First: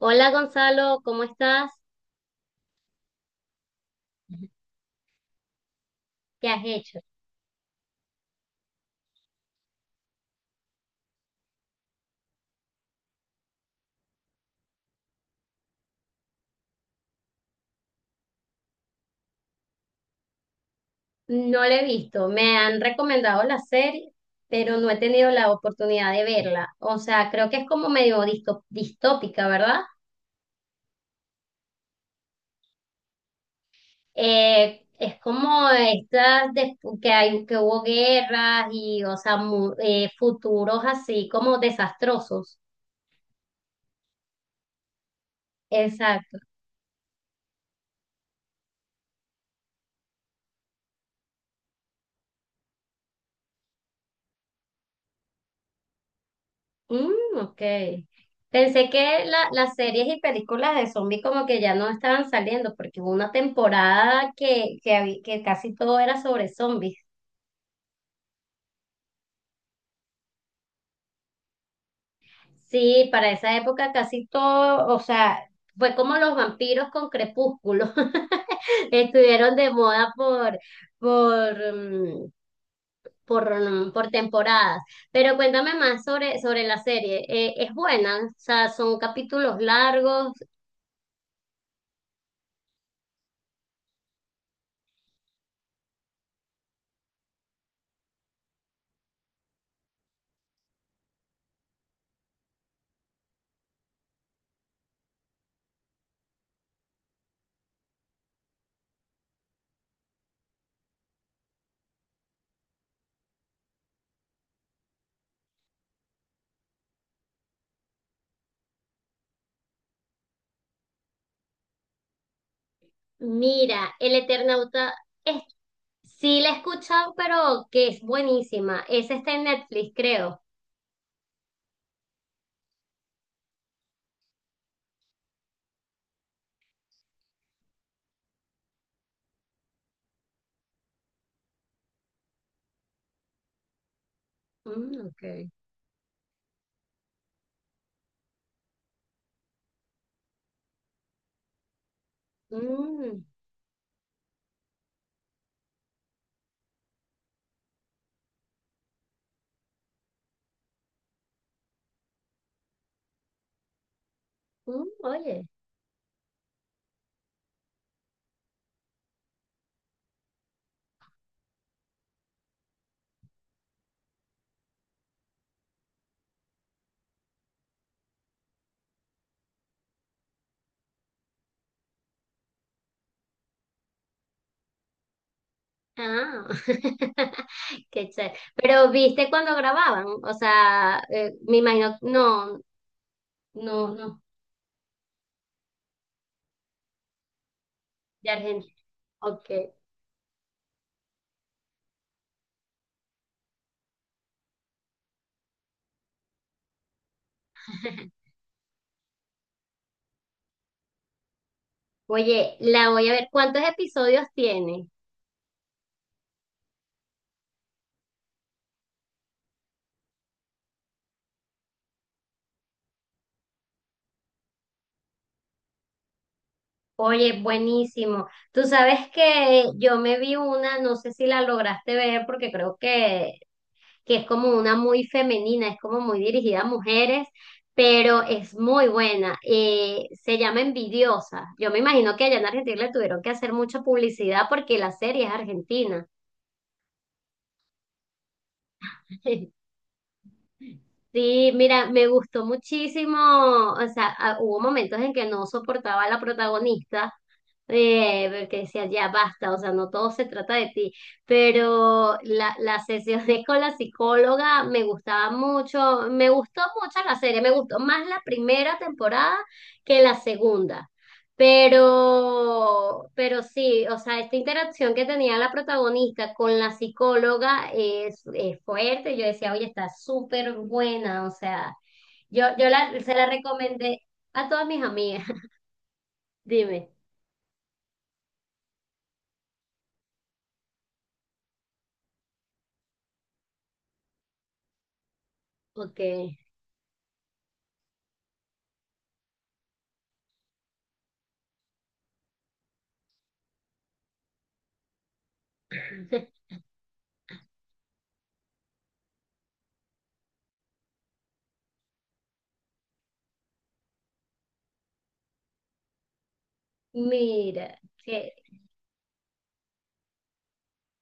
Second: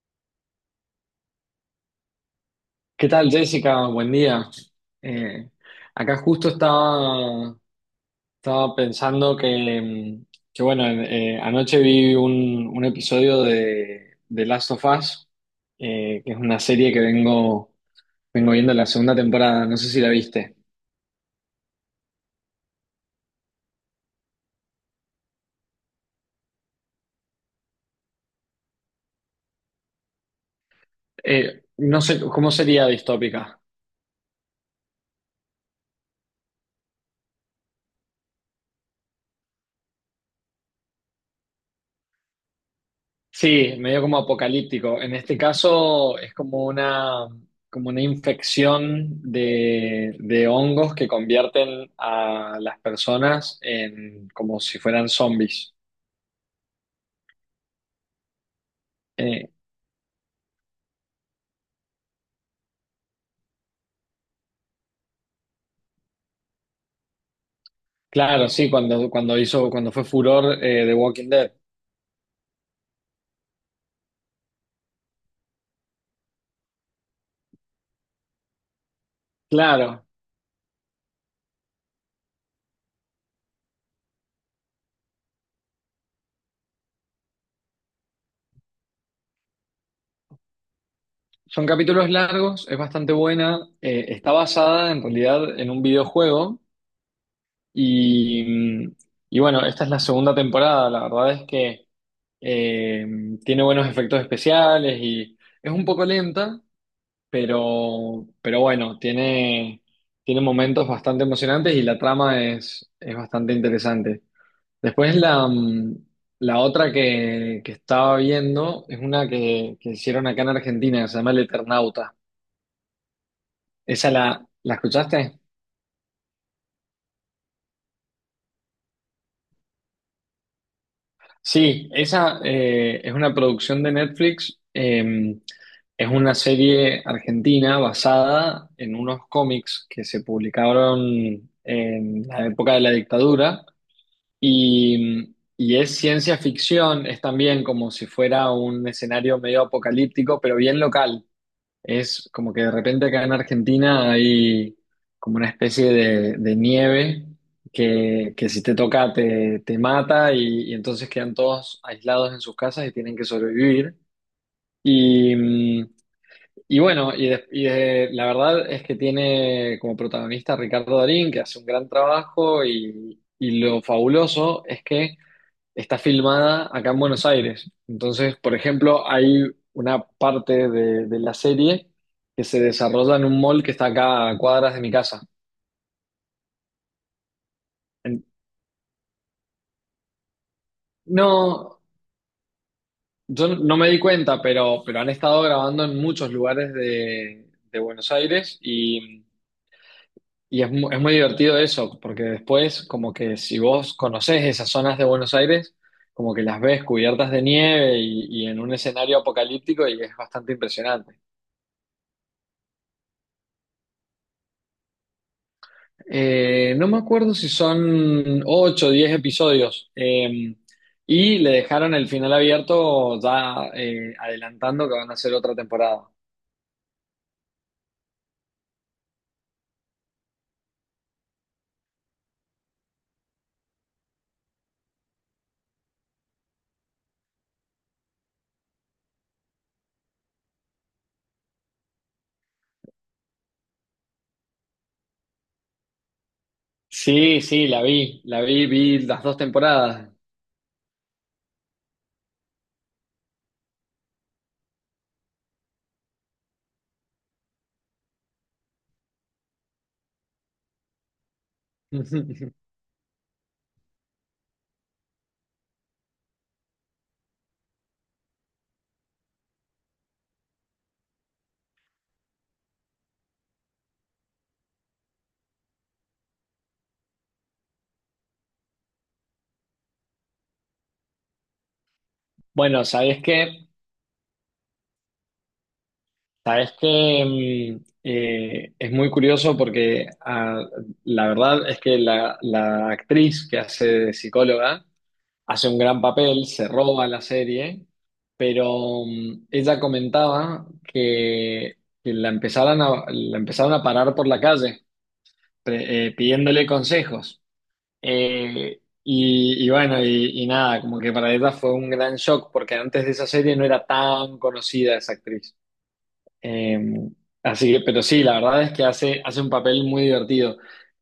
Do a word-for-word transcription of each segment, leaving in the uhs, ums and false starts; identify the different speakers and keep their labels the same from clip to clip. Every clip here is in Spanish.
Speaker 1: Hola Gonzalo, ¿cómo estás?
Speaker 2: ¿Qué tal, Jessica? Buen día. Eh, Acá
Speaker 1: ¿Qué
Speaker 2: justo
Speaker 1: has hecho?
Speaker 2: estaba, estaba pensando que, mm, que bueno, eh, anoche vi un, un episodio de, de Last of Us, eh, que es una serie que vengo, vengo viendo la segunda temporada, no sé si la viste.
Speaker 1: No la he visto. Me han recomendado la serie, pero no he tenido la oportunidad de verla. O sea, creo que es como medio disto- distópica, ¿verdad?
Speaker 2: Eh, no sé, ¿cómo sería distópica?
Speaker 1: Eh, es como estas de- que hay, que hubo guerras y, o sea, mu- eh, futuros así como desastrosos.
Speaker 2: Sí, medio como apocalíptico. En este caso es
Speaker 1: Exacto.
Speaker 2: como una, como una infección de, de hongos que convierten a las personas en como si fueran zombies.
Speaker 1: Mm, ok. Pensé que
Speaker 2: Eh,
Speaker 1: la- las series y películas de zombies como que ya no estaban saliendo, porque hubo una temporada que, que, habí- que casi todo era sobre zombies.
Speaker 2: claro, sí, cuando, cuando hizo, cuando fue furor eh, The Walking Dead.
Speaker 1: Sí, para esa época casi todo, o sea, fue como los vampiros con Crepúsculo. Estuvieron de
Speaker 2: Claro,
Speaker 1: moda por, por, mm, por, mm, por temporadas. Pero cuéntame más sobre, sobre la serie. Eh, ¿es buena? O sea, son capítulos largos.
Speaker 2: son capítulos largos, es bastante buena. Eh, está basada en realidad en un videojuego y, y bueno, esta es la segunda temporada. La verdad es que Eh, tiene buenos efectos especiales y es un poco lenta, pero, pero bueno, tiene, tiene momentos bastante emocionantes y la trama es, es bastante interesante. Después la, mm, la otra que, que estaba viendo es una que, que hicieron acá en Argentina, que se llama El Eternauta.
Speaker 1: Mira,
Speaker 2: ¿Esa
Speaker 1: El
Speaker 2: la, la
Speaker 1: Eternauta
Speaker 2: escuchaste?
Speaker 1: es, sí la he escuchado, pero que es buenísima. Esa está en Netflix, creo.
Speaker 2: Sí, esa eh, es una producción de Netflix. Eh, es una serie argentina basada en unos cómics que se publicaron en la época de la dictadura
Speaker 1: Mm,
Speaker 2: y,
Speaker 1: ok.
Speaker 2: y es ciencia ficción, es también como si fuera un escenario medio apocalíptico, pero bien local. Es como que de repente
Speaker 1: Mm,
Speaker 2: acá en Argentina hay como una especie de, de nieve que, que si te toca te, te mata y, y entonces quedan todos aislados en sus casas y tienen que sobrevivir.
Speaker 1: mm,
Speaker 2: Y,
Speaker 1: oye.
Speaker 2: mm, y bueno, y, de- y de- la verdad es que tiene como protagonista a Ricardo Darín, que hace un gran trabajo y, y lo fabuloso es que está filmada acá en Buenos Aires. Entonces, por ejemplo, hay una parte de, de la serie que se desarrolla en un mall que está acá a cuadras de mi casa.
Speaker 1: Ah, qué
Speaker 2: En-
Speaker 1: chévere. Pero viste cuando grababan, o sea, eh, me
Speaker 2: no,
Speaker 1: imagino, no,
Speaker 2: yo no me
Speaker 1: no,
Speaker 2: di
Speaker 1: no,
Speaker 2: cuenta, pero, pero han estado grabando en muchos lugares de, de Buenos
Speaker 1: de
Speaker 2: Aires
Speaker 1: Argentina.
Speaker 2: y,
Speaker 1: Ok.
Speaker 2: y es, mu- es muy divertido eso, porque después como que si vos conocés esas zonas de Buenos Aires, como que las ves cubiertas de nieve y y en un escenario apocalíptico y es bastante impresionante.
Speaker 1: Oye, la voy a ver. ¿Cuántos episodios tiene?
Speaker 2: Eh, no me acuerdo si son ocho, o diez episodios. Eh, y le dejaron el final abierto ya eh, adelantando que van a hacer otra temporada.
Speaker 1: Oye, buenísimo. Tú sabes que yo me vi una, no sé si la lograste ver porque creo que que es como una muy femenina, es como muy dirigida a mujeres, pero es muy buena. Eh, se llama Envidiosa. Yo me imagino que allá en Argentina le tuvieron que hacer mucha publicidad porque la serie es argentina.
Speaker 2: Sí, sí, la vi, la vi, vi las dos temporadas.
Speaker 1: Sí, mira, me gustó muchísimo, o sea, ah, hubo momentos en que no soportaba a la protagonista, eh, porque decía, ya basta, o sea, no todo se trata de ti, pero la, las sesiones con la psicóloga me gustaba mucho, me gustó mucho la serie, me gustó más la primera temporada que la segunda. Pero, pero sí, o sea, esta interacción que tenía la protagonista con la psicóloga es, es fuerte. Yo decía, oye, está súper buena. O sea, yo, yo
Speaker 2: Bueno,
Speaker 1: la, se
Speaker 2: sabes
Speaker 1: la
Speaker 2: que,
Speaker 1: recomendé a todas mis amigas.
Speaker 2: sabes
Speaker 1: Dime,
Speaker 2: que es muy curioso porque ah, la verdad es que la, la actriz que hace de psicóloga hace un
Speaker 1: ok.
Speaker 2: gran papel, se roba la serie, pero mm, ella comentaba que, que la empezaran a, la empezaron a parar por la calle pre- eh, pidiéndole consejos. Eh, y, y bueno, y, y nada, como que para ella fue un gran shock porque antes de esa serie no era tan conocida esa actriz. Eh, Así
Speaker 1: Mira,
Speaker 2: que, pero sí,
Speaker 1: que
Speaker 2: la verdad es que hace, hace un papel muy divertido.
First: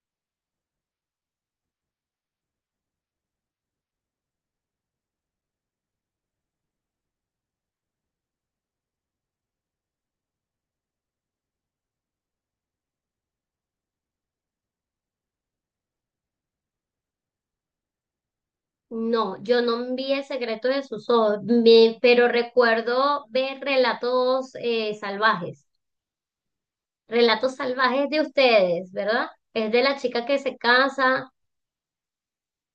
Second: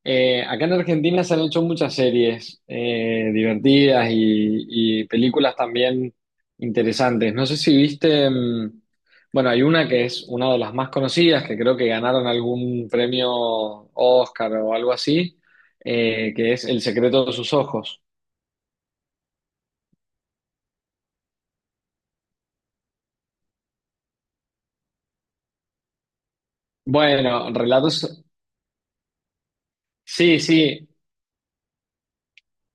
Speaker 2: Eh, acá en Argentina se han hecho muchas series eh, divertidas y, y películas también interesantes. No sé si viste, mm, Bueno, hay una que es una de las más conocidas, que creo que ganaron algún premio Oscar o algo así, eh, que es El secreto de sus ojos.
Speaker 1: no, yo no vi el secreto de sus ojos, me- pero recuerdo ver relatos eh, salvajes,
Speaker 2: Bueno,
Speaker 1: relatos salvajes de
Speaker 2: relatos.
Speaker 1: ustedes, ¿verdad? Es de la chica que
Speaker 2: Sí,
Speaker 1: se
Speaker 2: sí,
Speaker 1: casa,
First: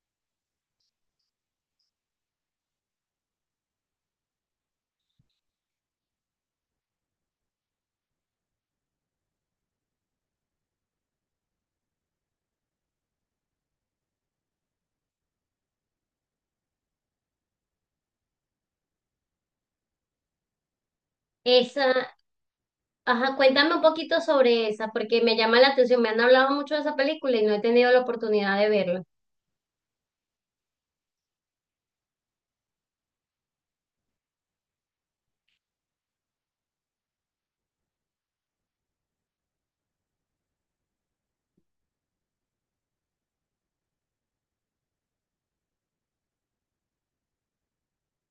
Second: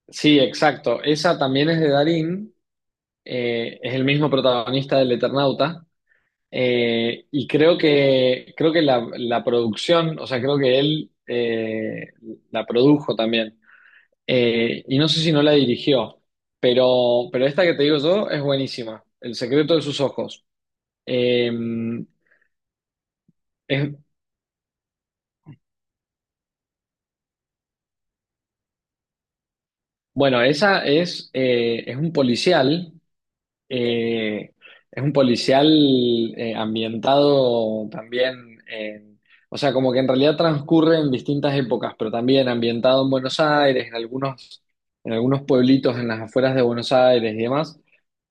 Speaker 2: sí, exacto. Esa también es de Darín eh, es el mismo protagonista del Eternauta, eh, y creo que, creo que la, la producción, o sea, creo que él eh, la produjo también. Eh, y no sé si no la dirigió, pero, pero esta que te digo yo es buenísima, El secreto de sus ojos. Eh,
Speaker 1: esa. Ajá, cuéntame un
Speaker 2: es,
Speaker 1: poquito sobre esa, porque me llama la atención. Me han hablado mucho de esa película y no he tenido la oportunidad de verla.
Speaker 2: bueno, esa es, eh, es un policial. Eh, es un policial eh, ambientado también en, o sea, como que en realidad transcurre en distintas épocas, pero también ambientado en Buenos Aires, en algunos, en algunos pueblitos en las afueras de Buenos Aires y demás.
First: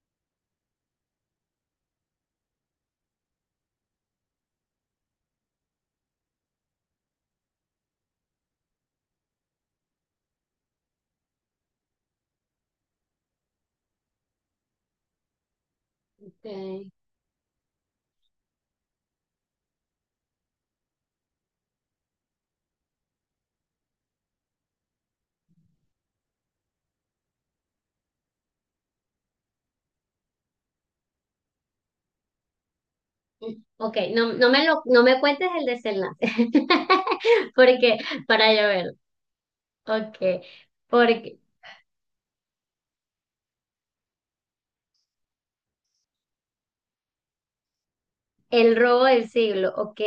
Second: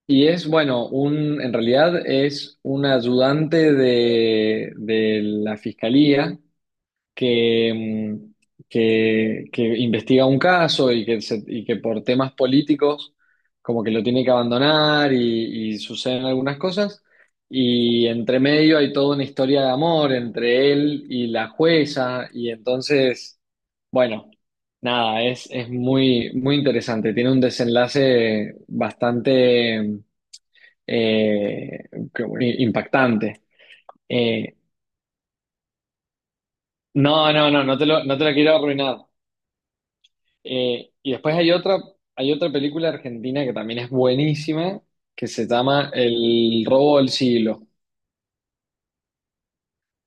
Speaker 2: Y es, bueno, un, en realidad es un ayudante de, de la fiscalía que, mm, que, que, investiga un caso y que, se- y que por temas políticos como que lo tiene que abandonar y, y suceden algunas
Speaker 1: Okay.
Speaker 2: cosas. Y entre medio hay toda una historia de amor entre él y la jueza. Y entonces, bueno, nada, es, es muy, muy interesante. Tiene un desenlace bastante eh, que- impactante.
Speaker 1: Ok, no, no
Speaker 2: Eh,
Speaker 1: me lo, no me cuentes el desenlace,
Speaker 2: no, no, no, no te
Speaker 1: porque
Speaker 2: lo, no te lo
Speaker 1: para
Speaker 2: quiero
Speaker 1: yo verlo.
Speaker 2: arruinar.
Speaker 1: Ok,
Speaker 2: Eh, y después
Speaker 1: porque
Speaker 2: hay otra, hay otra película argentina que también es buenísima, que se llama El robo del siglo.
Speaker 1: el robo del siglo, ok.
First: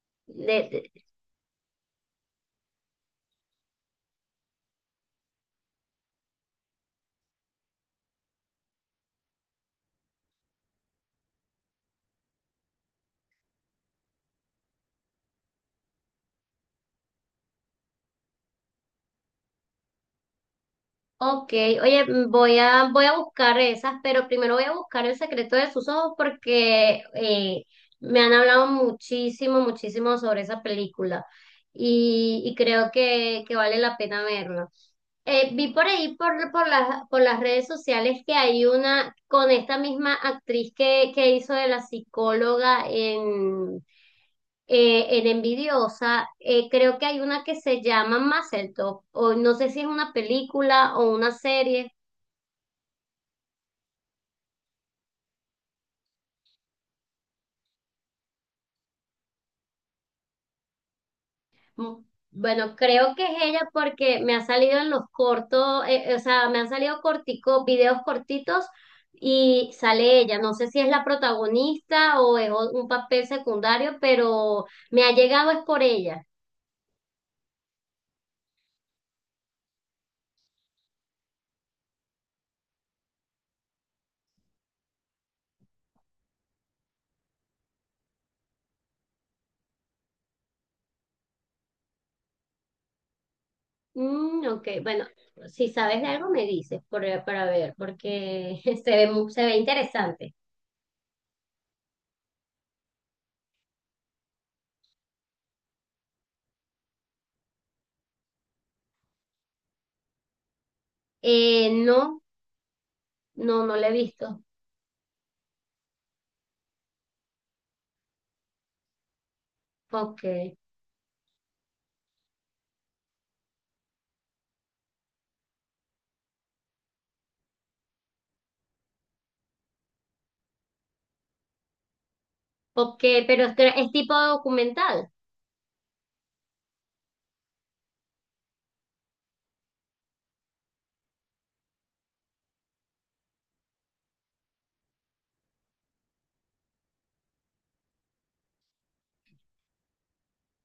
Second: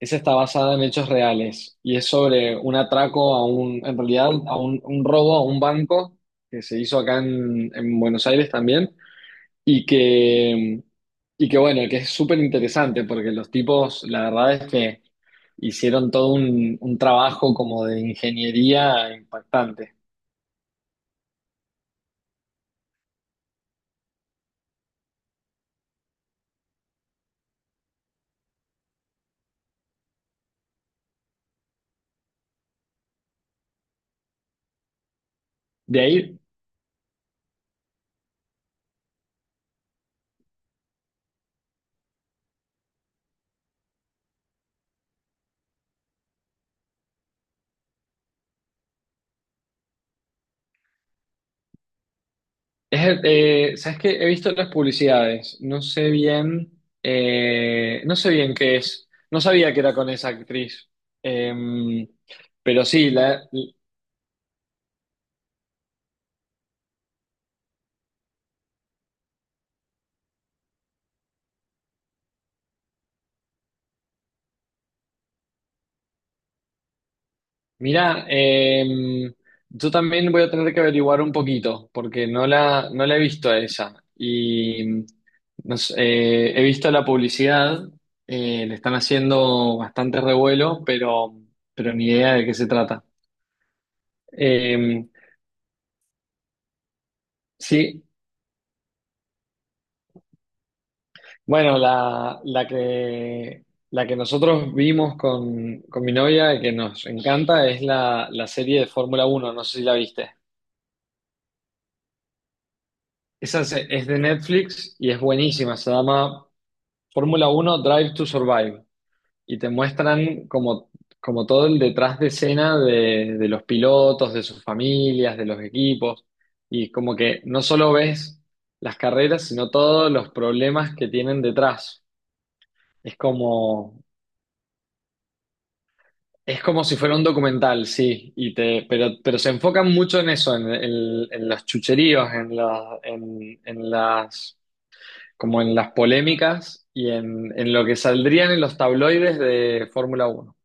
Speaker 2: Esa está basada en
Speaker 1: De,
Speaker 2: hechos reales y es sobre un atraco a un, en realidad, a un, un, robo a un banco que se hizo acá en, en Buenos Aires también y que, y que bueno, que es súper interesante porque los tipos, la verdad es que hicieron todo un, un trabajo como de ingeniería impactante.
Speaker 1: ok, oye, mm, voy a, voy a buscar esas, pero primero voy a buscar el secreto de sus ojos porque eh, me han hablado muchísimo, muchísimo sobre esa película y, y creo que, que vale la pena verla. Eh, vi por
Speaker 2: De
Speaker 1: ahí, por,
Speaker 2: ahí,
Speaker 1: por las, por las redes sociales, que hay una con esta misma actriz que, que hizo de la psicóloga en, eh, en Envidiosa, eh, creo que hay una que se llama Mazel Tov, o no sé si es una película o una serie.
Speaker 2: es el- eh, ¿sabes qué? He visto las publicidades, no sé bien, eh, no sé bien qué es, no sabía que era con esa actriz.
Speaker 1: Mm,
Speaker 2: Em,
Speaker 1: bueno,
Speaker 2: pero sí,
Speaker 1: creo que es
Speaker 2: la,
Speaker 1: ella porque me ha salido en los cortos, eh, eh, o sea, me han salido cortico, videos cortitos y sale ella. No sé si es la protagonista o es o- un papel secundario, pero me ha llegado es por ella.
Speaker 2: mira, yo también voy a tener que averiguar un poquito, porque no la, no la he visto a esa, y no sé, eh, he visto la publicidad, eh, le están haciendo bastante revuelo, pero, pero ni idea de qué se trata.
Speaker 1: Mm, ok, bueno,
Speaker 2: Em,
Speaker 1: si sabes de algo me dices por- para ver,
Speaker 2: sí.
Speaker 1: porque se ve, mu- se ve interesante.
Speaker 2: Bueno, la, la que, la que nosotros vimos con, con mi novia y que nos encanta es la, la serie de Fórmula Uno. No sé si la viste.
Speaker 1: Eh, no, no,
Speaker 2: Esa
Speaker 1: no
Speaker 2: se-
Speaker 1: la he
Speaker 2: es de
Speaker 1: visto.
Speaker 2: Netflix y es buenísima, se llama Fórmula Uno: Drive to Survive y te
Speaker 1: Ok,
Speaker 2: muestran como, como todo el detrás de escena de, de los pilotos, de sus familias, de los equipos y como que no solo ves las carreras, sino todos los problemas que tienen detrás.
Speaker 1: ok,
Speaker 2: Es
Speaker 1: pero es, es
Speaker 2: como
Speaker 1: tipo documental.
Speaker 2: Es como si fuera un documental, sí, y te, pero, pero se enfocan mucho en eso, en, en- en los chucheríos, en, la- en, en las, como en las polémicas y en, en lo que saldrían en los tabloides de Fórmula uno.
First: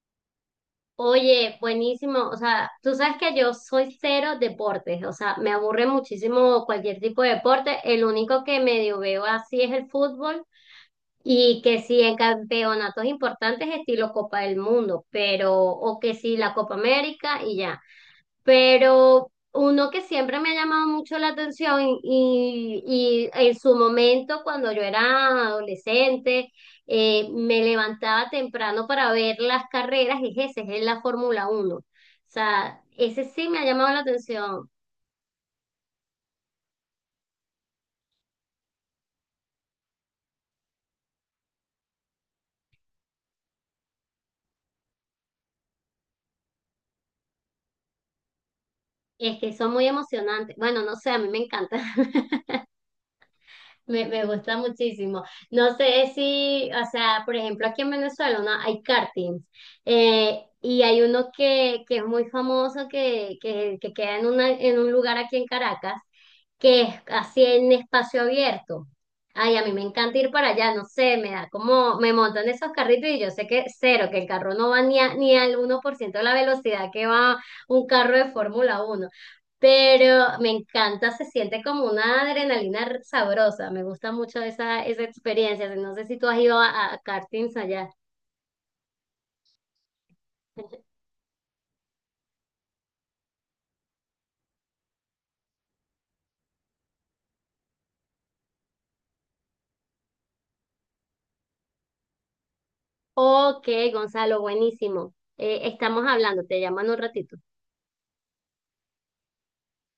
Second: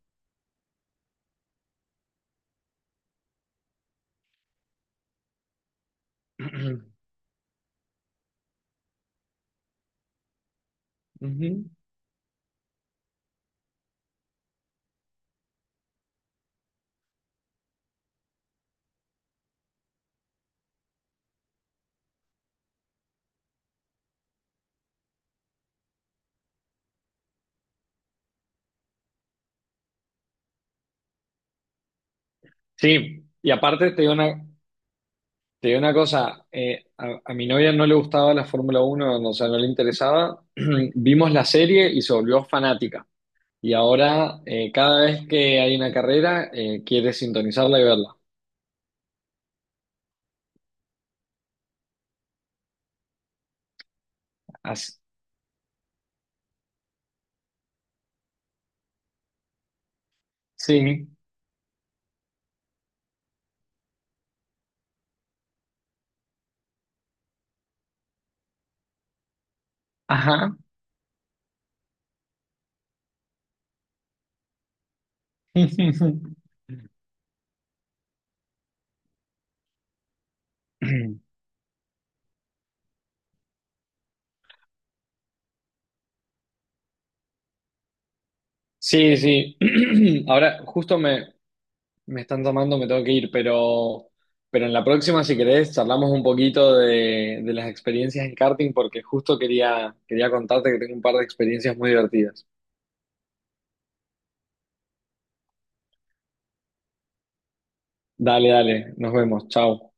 Speaker 1: Oye, buenísimo. O sea, tú sabes que yo soy cero deportes. O sea, me aburre muchísimo cualquier tipo de deporte. El único que medio veo así es el fútbol y
Speaker 2: Ujú.
Speaker 1: que sí en campeonatos importantes estilo Copa del Mundo, pero o que sí la Copa América y ya, pero uno que siempre me ha llamado mucho la atención y, y en su momento, cuando yo era adolescente, eh, me levantaba temprano para ver las carreras, es ese, es la Fórmula uno. O sea, ese
Speaker 2: Sí,
Speaker 1: sí
Speaker 2: y
Speaker 1: me ha llamado
Speaker 2: aparte
Speaker 1: la
Speaker 2: te digo una,
Speaker 1: atención.
Speaker 2: te digo una cosa, eh, a, a mi novia no le gustaba la Fórmula uno, o sea, no le interesaba. Vimos la serie y se volvió fanática. Y ahora, eh, cada vez que hay una carrera, eh, quiere sintonizarla y verla.
Speaker 1: Es que son muy emocionantes. Bueno, no sé, a mí me encanta. Me, me gusta
Speaker 2: As-
Speaker 1: muchísimo. No sé si, o sea, por ejemplo, aquí en Venezuela, ¿no?, hay kartings eh, y hay
Speaker 2: sí,
Speaker 1: uno que, que es muy famoso que, que, que queda en, una, en un lugar aquí en Caracas, que es así en espacio abierto. Ay, a mí me encanta ir para
Speaker 2: ajá.
Speaker 1: allá, no sé, me da como, me montan esos carritos y yo sé que cero, que el carro no va ni, a- ni al uno por ciento de la velocidad que va un carro de Fórmula uno, pero me encanta, se siente como una adrenalina sabrosa, me gusta mucho esa, esa experiencia, no sé si tú has ido a, a kartings allá.
Speaker 2: Sí, sí. Ahora justo me, me están tomando, me tengo que ir, pero, pero en la próxima, si querés, charlamos un poquito de, de las experiencias en karting, porque justo quería, quería contarte que tengo un par de experiencias muy divertidas.
Speaker 1: Ok, Gonzalo, buenísimo. Eh, estamos hablando, te llaman un ratito.
Speaker 2: Dale, dale, nos vemos, chao.